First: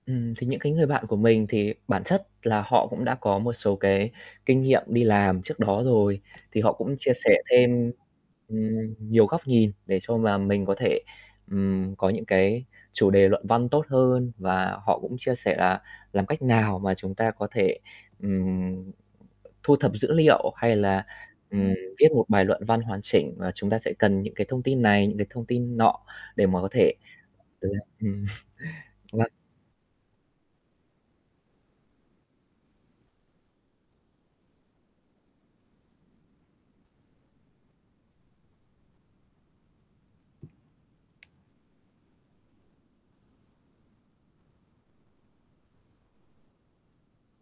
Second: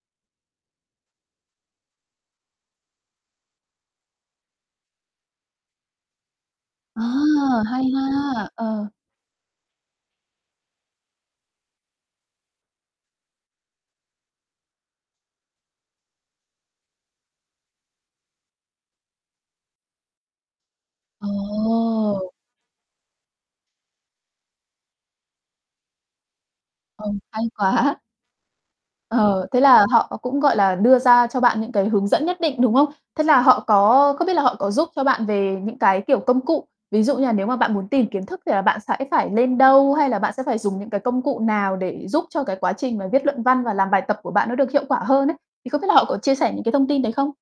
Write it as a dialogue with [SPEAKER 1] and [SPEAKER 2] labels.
[SPEAKER 1] Ừm, thì những cái người bạn của mình thì bản chất là họ cũng đã có một số cái kinh nghiệm đi làm trước đó rồi, thì họ cũng
[SPEAKER 2] À,
[SPEAKER 1] chia sẻ
[SPEAKER 2] hay
[SPEAKER 1] thêm,
[SPEAKER 2] ha. Ờ.
[SPEAKER 1] ừm, nhiều góc nhìn để cho mà mình có thể, ừm, có những cái chủ đề luận văn tốt hơn. Và họ cũng chia sẻ là làm cách nào mà chúng ta có thể, ừm, thu thập dữ liệu, hay là, ừm, viết một
[SPEAKER 2] Ồ.
[SPEAKER 1] bài luận văn hoàn chỉnh và chúng ta sẽ cần những cái thông tin này, rồi thông tin nọ để mà có thể
[SPEAKER 2] Ừ, hay
[SPEAKER 1] đưa ra,
[SPEAKER 2] quá!
[SPEAKER 1] ừm, vâng.
[SPEAKER 2] Ờ, thế là họ cũng, gọi là, đưa ra cho bạn những cái hướng dẫn nhất định, đúng không? Thế là họ có có biết là họ có giúp cho bạn về những cái, kiểu, công cụ, ví dụ như là nếu mà bạn muốn tìm kiến thức thì là bạn sẽ phải lên đâu, hay là bạn sẽ phải dùng những cái công cụ nào để giúp cho cái quá trình mà viết luận văn và làm bài tập của bạn nó được hiệu quả hơn ấy, thì không biết là họ có chia sẻ những cái thông tin đấy không?